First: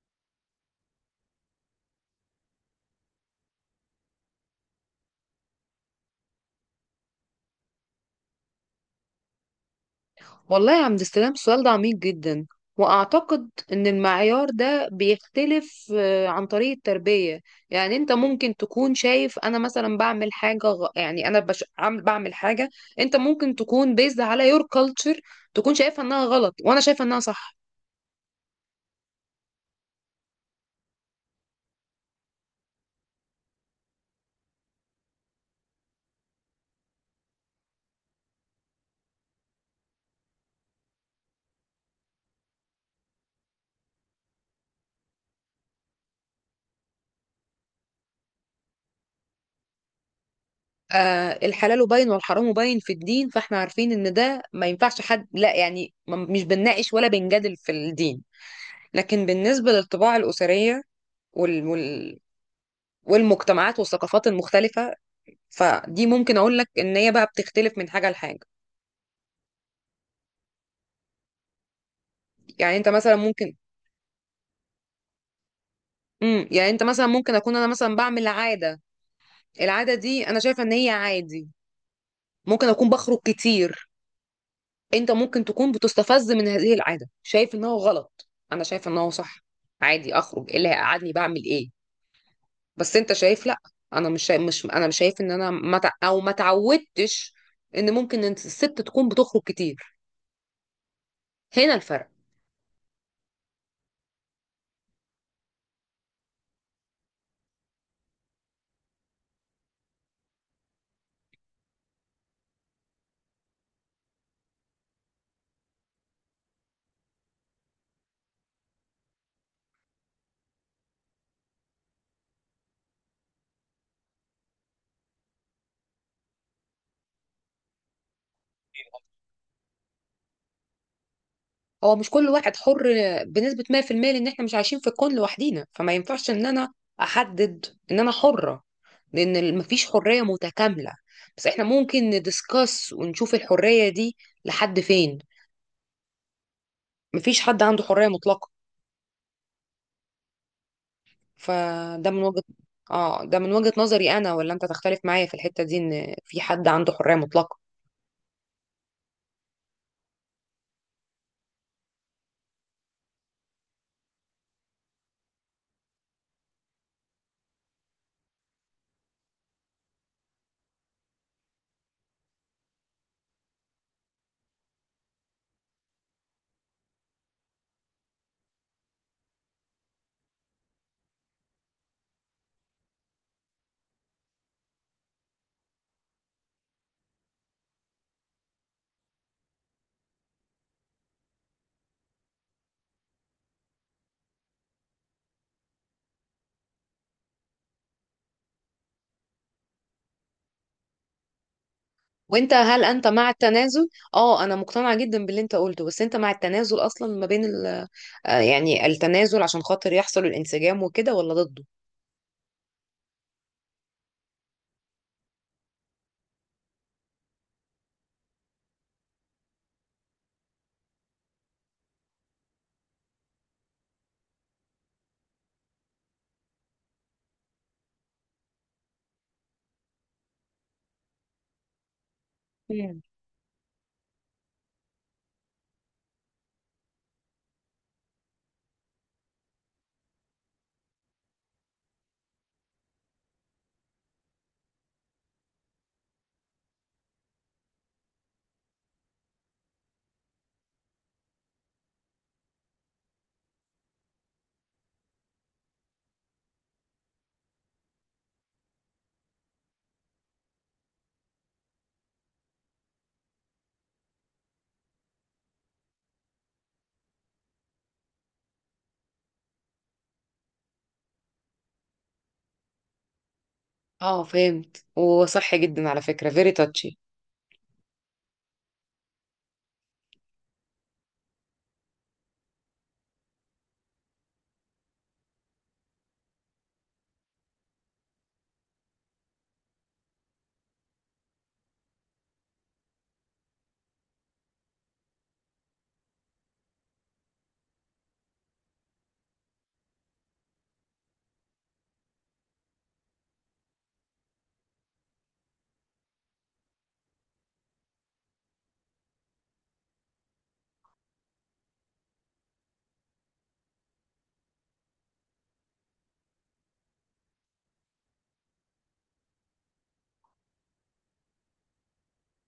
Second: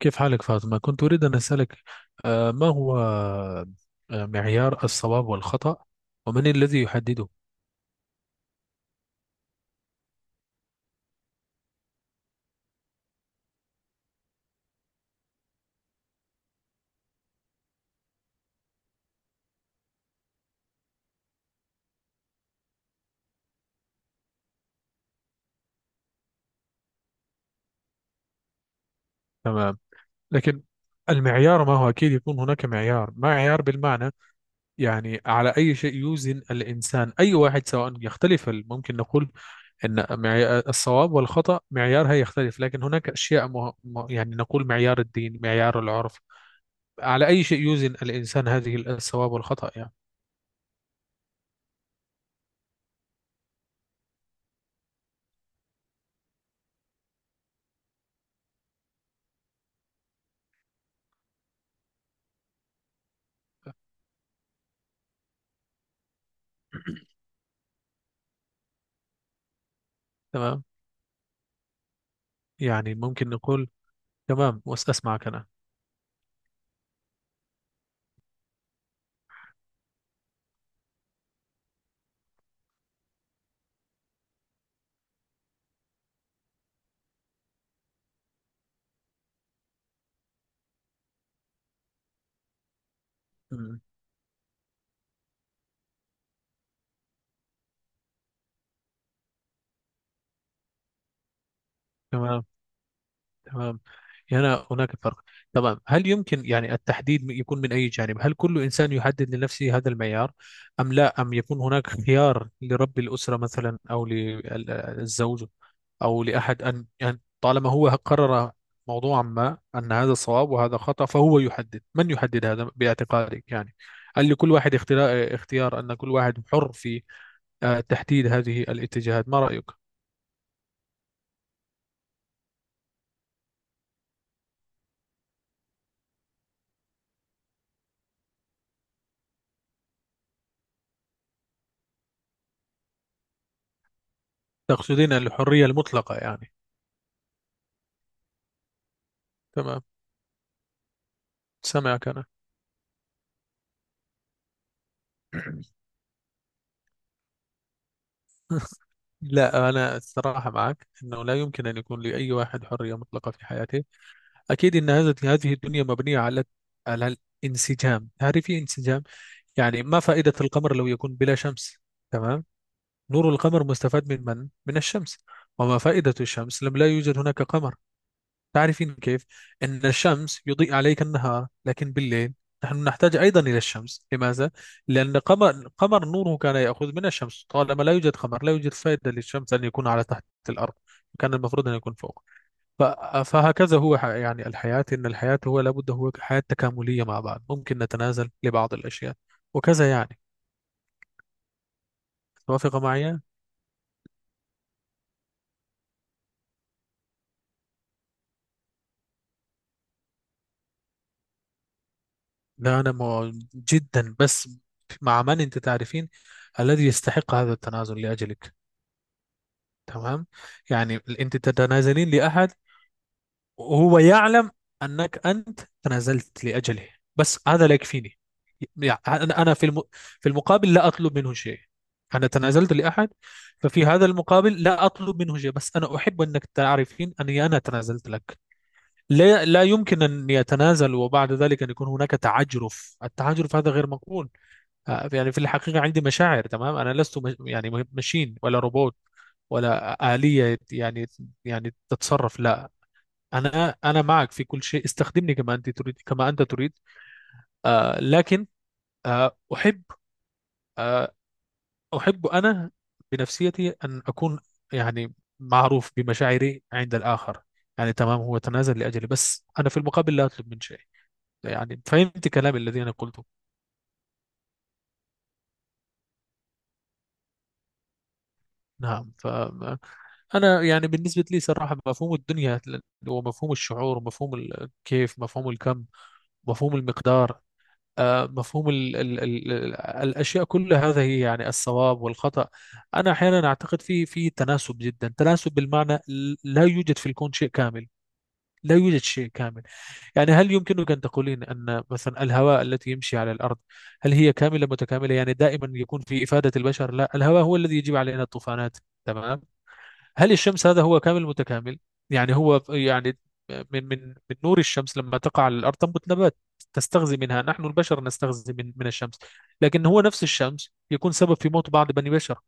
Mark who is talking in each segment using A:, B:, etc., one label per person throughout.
A: كيف حالك فاطمة؟ كنت أريد أن أسألك، ما هو، معيار الصواب والخطأ؟ ومن الذي يحدده؟
B: والله يا عبد السلام، السؤال ده عميق جدا. وأعتقد إن المعيار ده بيختلف عن طريق التربية. يعني أنت ممكن تكون شايف أنا مثلا بعمل حاجة بعمل حاجة. أنت ممكن تكون بيزد على يور كلتشر، تكون شايفها إنها غلط وأنا شايفة إنها صح.
A: تمام. لكن المعيار ما هو؟ أكيد يكون هناك معيار بالمعنى، يعني على أي شيء يوزن الإنسان، أي واحد سواء يختلف، ممكن نقول أن الصواب والخطأ معيارها يختلف، لكن هناك أشياء يعني نقول معيار الدين، معيار العرف، على أي شيء يوزن الإنسان هذه الصواب والخطأ يعني.
B: آه، الحلال باين والحرام باين في الدين، فإحنا عارفين إن ده ما ينفعش. حد لا يعني مش بنناقش ولا بنجادل في الدين، لكن بالنسبة للطباع الأسرية وال... وال... والمجتمعات والثقافات المختلفة، فدي ممكن اقول لك ان هي بقى بتختلف من حاجه لحاجه.
A: تمام.
B: يعني انت
A: يعني
B: مثلا
A: ممكن
B: ممكن
A: نقول تمام، أسمعك أنا.
B: يعني انت مثلا ممكن اكون انا مثلا بعمل عاده. العاده دي انا شايفه ان هي عادي، ممكن اكون بخرج كتير. انت ممكن تكون بتستفز من هذه العاده، شايف ان هو غلط انا شايفه ان هو صح. عادي اخرج، ايه اللي هيقعدني؟ بعمل ايه؟ بس انت شايف لا.
A: مم.
B: انا مش شايف ان انا ما تع- او ما تعودتش ان ممكن إن الست تكون بتخرج كتير. هنا الفرق.
A: تمام، تمام. هنا هناك فرق. تمام، هل يمكن يعني التحديد يكون من أي جانب؟ هل كل إنسان يحدد لنفسه هذا المعيار؟ أم لا؟ أم يكون هناك خيار لرب الأسرة مثلا أو للزوج أو لأحد أن طالما هو قرر موضوعا ما أن هذا صواب وهذا خطأ، فهو يحدد؟ من يحدد هذا باعتقادك يعني؟ هل لكل واحد اختيار أن كل واحد حر في تحديد هذه الاتجاهات؟ ما رأيك؟
B: هو مش كل واحد حر بنسبة 100%، لان احنا مش عايشين في الكون لوحدينا، فما ينفعش ان انا احدد ان انا حرة، لان مفيش حرية متكاملة. بس احنا ممكن ندسكس ونشوف الحرية دي لحد
A: تقصدين
B: فين.
A: الحرية المطلقة يعني؟
B: مفيش حد عنده حرية مطلقة.
A: تمام، سامعك
B: فده من
A: أنا.
B: وجهة اه، ده من وجهة نظري انا. ولا انت تختلف معايا في الحتة دي ان في حد عنده حرية مطلقة؟
A: لا، أنا الصراحة معك أنه لا يمكن أن يكون لأي واحد حرية مطلقة في حياته. أكيد أن هذه الدنيا مبنية على الانسجام، تعرفي، انسجام. يعني ما فائدة القمر لو يكون بلا شمس؟ تمام. نور القمر مستفاد من الشمس، وما فائدة الشمس لم لا يوجد هناك قمر؟ تعرفين كيف؟ أن الشمس يضيء عليك النهار، لكن بالليل نحن نحتاج أيضا إلى الشمس. لماذا؟ لأن قمر نوره كان يأخذ من الشمس. طالما لا يوجد قمر، لا يوجد فائدة للشمس أن يكون على تحت الأرض، كان المفروض أن يكون فوق. ف- فهكذا هو يعني الحياة، إن الحياة هو لابد هو حياة تكاملية مع بعض، ممكن نتنازل لبعض الأشياء وكذا يعني.
B: وانت
A: توافق
B: هل انت
A: معي؟
B: مع التنازل؟ اه، انا مقتنعه جدا باللي انت قلته، بس انت مع التنازل اصلا ما بين آه، يعني التنازل عشان خاطر يحصل الانسجام وكده، ولا ضده؟
A: لا، أنا جدا، بس مع من أنت تعرفين الذي يستحق هذا التنازل لأجلك. تمام، يعني أنت تتنازلين لأحد وهو يعلم أنك أنت تنازلت لأجله، بس هذا لا يكفيني. يعني أنا، في المقابل لا أطلب منه شيء. أنا تنازلت
B: مم.
A: لأحد، ففي هذا المقابل لا أطلب منه شيء، بس أنا أحب أنك تعرفين أني أنا تنازلت لك. لا، لا يمكن أن يتنازل وبعد ذلك أن يكون هناك تعجرف. التعجرف هذا غير مقبول. يعني في الحقيقة عندي مشاعر. تمام، أنا لست، مش يعني، ماشين ولا روبوت ولا آلية، يعني، تتصرف. لا، أنا معك في كل شيء. استخدمني كما أنت تريد، كما أنت تريد. لكن، آه أحب آه أحب أنا بنفسيتي أن أكون، يعني، معروف بمشاعري عند الآخر. يعني تمام، هو تنازل لأجلي، بس أنا في المقابل لا أطلب من شيء. يعني فهمت كلامي الذي أنا قلته؟
B: اه، فهمت وصح جدا على فكره، فيري تاتشي.
A: نعم. انا يعني بالنسبه لي صراحه مفهوم الدنيا ومفهوم الشعور ومفهوم كيف، مفهوم الكم، مفهوم المقدار، مفهوم ال ال ال ال الاشياء، كل هذا هي يعني الصواب والخطا. انا احيانا اعتقد في تناسب، جدا تناسب بالمعنى، لا يوجد في الكون شيء كامل، لا يوجد شيء كامل. يعني هل يمكنك أن تقولين أن مثلا الهواء التي يمشي على الأرض هل هي كاملة متكاملة؟ يعني دائما يكون في إفادة البشر؟ لا، الهواء هو الذي يجيب علينا الطوفانات. تمام. هل الشمس هذا هو كامل متكامل؟ يعني هو يعني، من نور الشمس لما تقع على الارض تنبت نبات، تستغذي منها، نحن البشر نستغذي من الشمس، لكن هو نفس الشمس يكون سبب في موت بعض بني بشر.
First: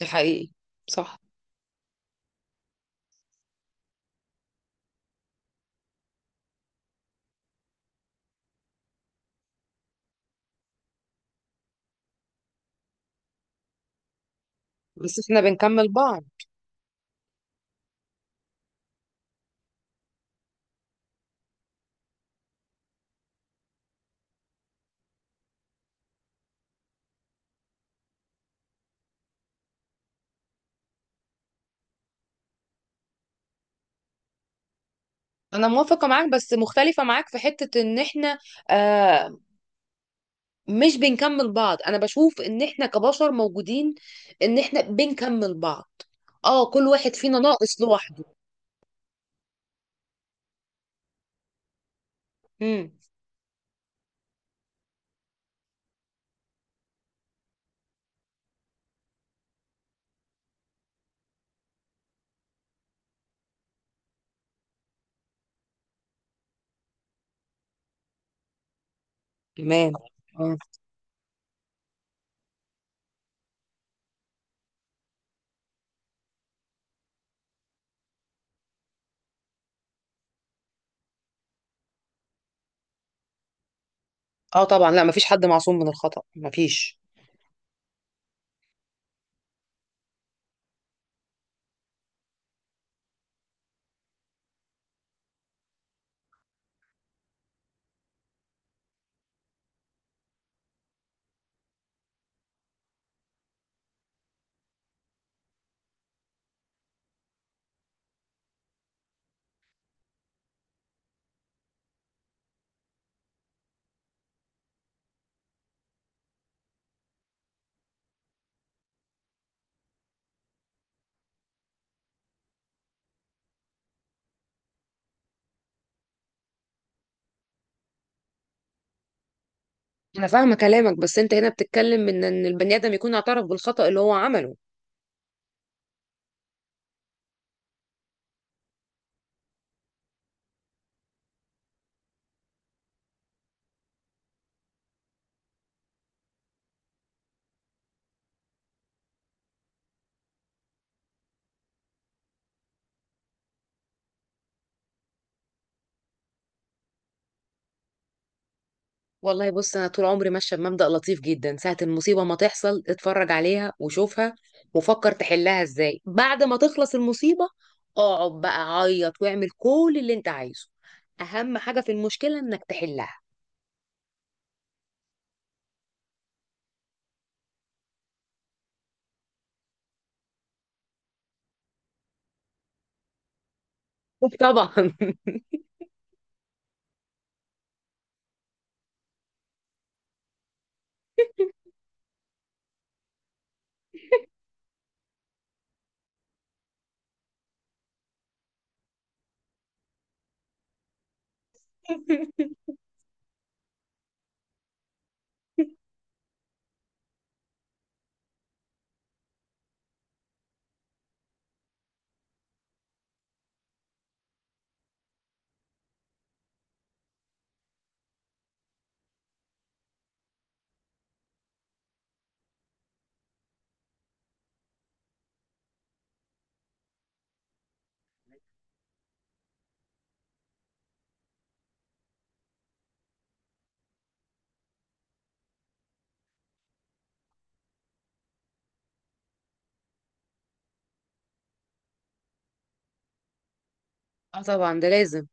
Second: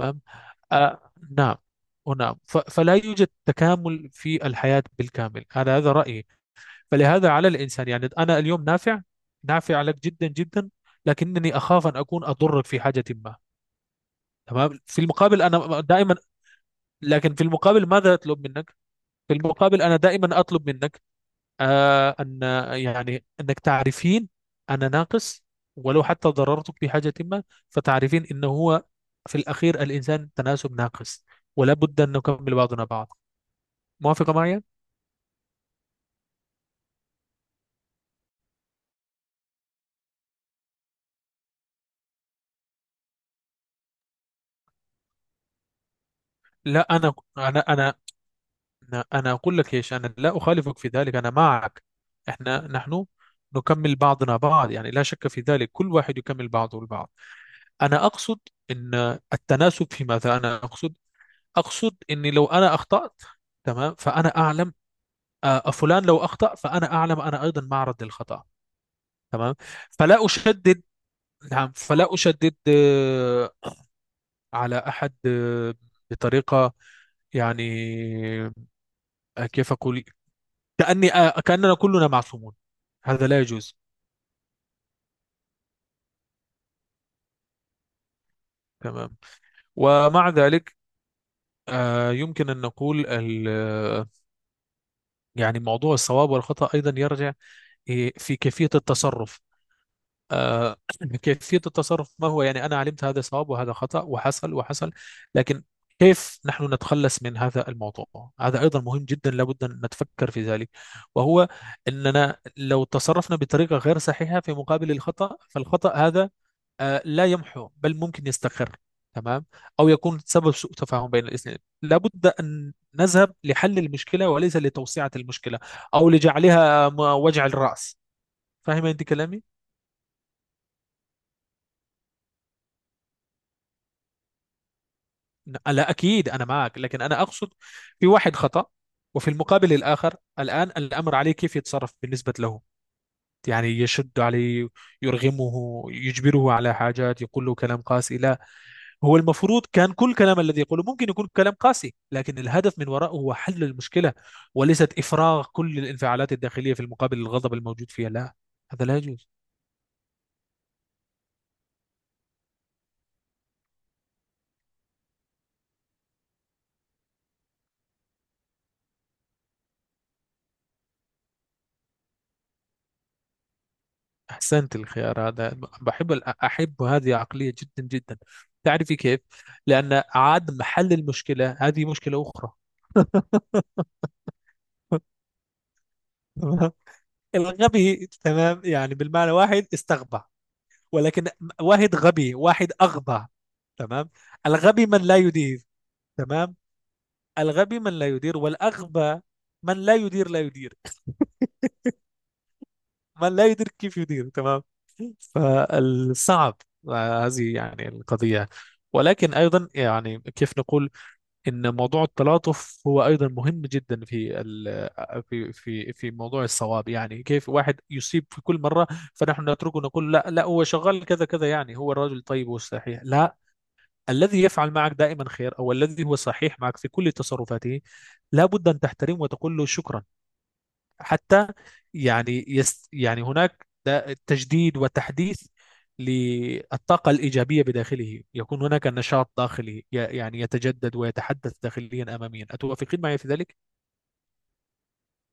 B: ده حقيقي.
A: آه،
B: صح.
A: نعم. ونعم، فلا يوجد تكامل في الحياة بالكامل. هذا رأيي. فلهذا على الإنسان، يعني أنا اليوم نافع، نافع لك جدا جدا، لكنني أخاف أن أكون أضرك في حاجة ما. تمام، في
B: بس احنا
A: المقابل أنا
B: بنكمل
A: دائما،
B: بعض.
A: لكن في المقابل ماذا أطلب منك؟ في المقابل أنا دائما أطلب منك أن، يعني أنك تعرفين أنا ناقص، ولو حتى ضررتك بحاجة ما، فتعرفين أنه هو في الأخير الإنسان تناسب ناقص، ولا بد أن نكمل بعضنا بعض. موافقة معي؟
B: انا موافقه معاك، بس مختلفه معاك في حته ان احنا آه، مش بنكمل بعض. انا بشوف ان احنا كبشر موجودين ان احنا بنكمل بعض، اه.
A: لا،
B: كل واحد
A: أنا
B: فينا
A: أنا
B: ناقص
A: أنا
B: لوحده.
A: أنا أنا أقول لك إيش، أنا لا أخالفك في ذلك، أنا معك.
B: امم.
A: نحن نكمل بعضنا بعض، يعني لا شك في ذلك، كل واحد يكمل بعضه البعض. أنا أقصد، أن التناسب في ماذا أنا أقصد؟ اقصد اني لو انا اخطات، تمام، فانا اعلم. فلان لو اخطا، فانا اعلم انا ايضا معرض للخطا. تمام.
B: تمام.
A: فلا
B: اه.
A: اشدد. نعم، فلا اشدد على احد بطريقه، يعني، كيف اقول، كاني آه، كاننا كلنا معصومون. هذا لا يجوز.
B: اه طبعا، لا مفيش حد معصوم من الخطأ، مفيش.
A: تمام. ومع ذلك يمكن أن نقول يعني موضوع الصواب والخطأ أيضا يرجع، في كيفية التصرف. آه، كيفية التصرف ما هو؟ يعني أنا علمت هذا صواب وهذا خطأ، وحصل وحصل، لكن كيف نحن نتخلص من هذا الموضوع؟ هذا أيضا مهم جدا، لابد أن نتفكر في ذلك. وهو أننا لو تصرفنا بطريقة غير صحيحة في مقابل الخطأ، فالخطأ هذا لا يمحو بل ممكن يستقر. تمام. أو يكون سبب سوء تفاهم بين الاثنين. لابد أن نذهب لحل المشكلة وليس لتوسعة المشكلة أو لجعلها وجع الرأس. فاهمة أنت كلامي؟
B: انا فاهمه كلامك، بس انت هنا بتتكلم من ان البني ادم يكون اعترف بالخطأ اللي هو عمله.
A: لا، أكيد أنا معك، لكن أنا أقصد، في واحد خطأ، وفي المقابل الآخر، الآن الأمر عليه كيف يتصرف بالنسبة له. يعني يشد عليه، يرغمه، يجبره على حاجات، يقول له كلام قاسي؟ لا. هو المفروض كان كل كلام الذي يقوله ممكن يكون كلام قاسي، لكن الهدف من وراءه هو حل المشكلة، وليست إفراغ كل الانفعالات الداخلية في المقابل، الغضب الموجود فيها. لا، هذا لا يجوز.
B: والله بص، انا طول عمري ماشيه بمبدأ لطيف جدا. ساعه المصيبه ما تحصل، اتفرج عليها وشوفها وفكر تحلها ازاي. بعد ما تخلص المصيبه، اقعد بقى عيط واعمل كل اللي انت عايزه. اهم حاجه في المشكله انك تحلها.
A: أحسنت الخيار هذا. أحب هذه عقلية جدا جدا. تعرفي كيف؟ لأن عدم حل المشكلة هذه مشكلة أخرى.
B: طبعا.
A: تمام؟ الغبي، تمام، يعني بالمعنى واحد استغبى، ولكن واحد غبي واحد أغبى. تمام. الغبي من لا يدير. تمام. الغبي من لا يدير، والأغبى من لا يدير لا يدير. من لا يدير كيف يدير؟ تمام. فالصعب، هذه يعني القضية. ولكن أيضا يعني كيف نقول إن موضوع التلاطف هو أيضا مهم جدا، في ال في في في موضوع الصواب. يعني كيف واحد يصيب في كل مرة؟ فنحن نتركه، نقول لا لا هو شغال كذا كذا، يعني هو الرجل طيب والصحيح. لا، الذي يفعل معك دائما خير، أو الذي هو صحيح معك في كل تصرفاته، لا بد أن تحترمه وتقول له شكرا. حتى يعني، يعني هناك ده تجديد وتحديث للطاقة الإيجابية بداخله، يكون هناك نشاط داخلي، يعني يتجدد ويتحدث داخليا أماميا. أتوافقين معي في ذلك؟
B: اه طبعا، ده لازم.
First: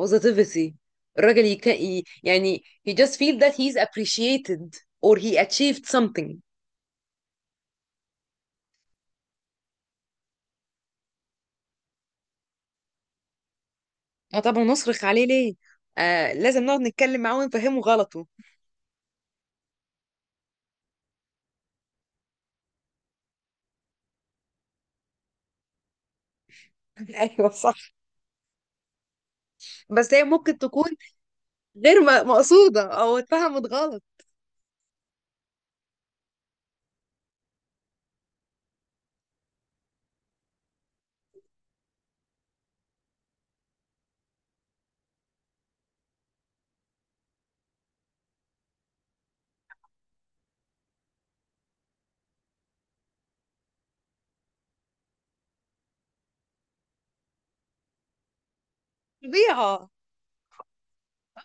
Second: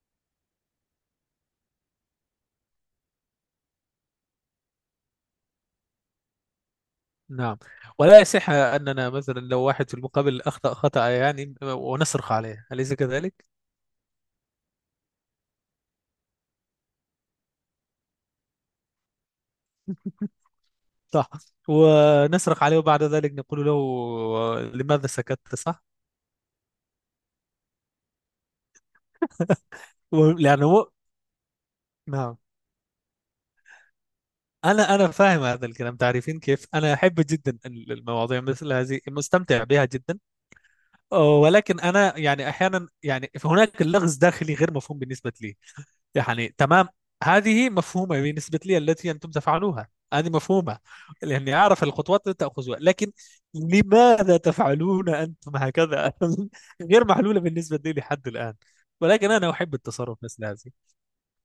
B: positivity. يعني he just feel that he's appreciated or he achieved something.
A: نعم. ولا يصح أننا مثلا لو واحد في المقابل أخطأ خطأ، يعني، ونصرخ عليه، أليس كذلك؟
B: اه طبعا، نصرخ عليه ليه؟ آه، لازم نقعد نتكلم معاه ونفهمه غلطه.
A: صح. ونصرخ عليه وبعد ذلك نقول له لماذا سكت، صح؟
B: ايوه صح. بس هي ممكن
A: لأنه.
B: تكون غير
A: نعم.
B: مقصودة او اتفهمت غلط.
A: انا فاهم هذا الكلام. تعرفين كيف؟ انا احب جدا المواضيع مثل هذه، مستمتع بها جدا. ولكن انا، يعني، احيانا، يعني هناك اللغز داخلي غير مفهوم بالنسبه لي، يعني. تمام، هذه مفهومه بالنسبه لي التي انتم تفعلونها، هذه مفهومه، لاني اعرف الخطوات التي تاخذها، لكن لماذا تفعلون انتم هكذا غير محلوله بالنسبه لي لحد الان. ولكن انا احب
B: طبيعة.
A: التصرف مثل هذه.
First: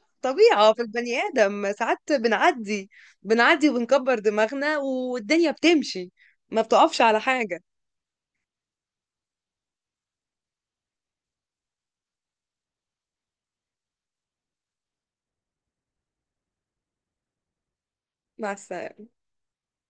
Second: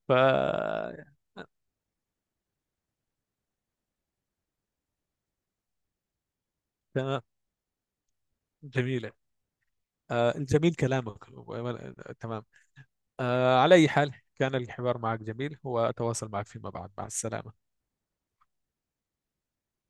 A: ف
B: طبيعة في البني آدم، ساعات بنعدي. بنعدي وبنكبر دماغنا، والدنيا بتمشي، ما بتقفش على
A: تمام،
B: حاجة.
A: جميله. جميل كلامك. تمام. على أي حال، كان الحوار معك جميل، وأتواصل معك فيما بعد. مع السلامة.
B: مع السلامة.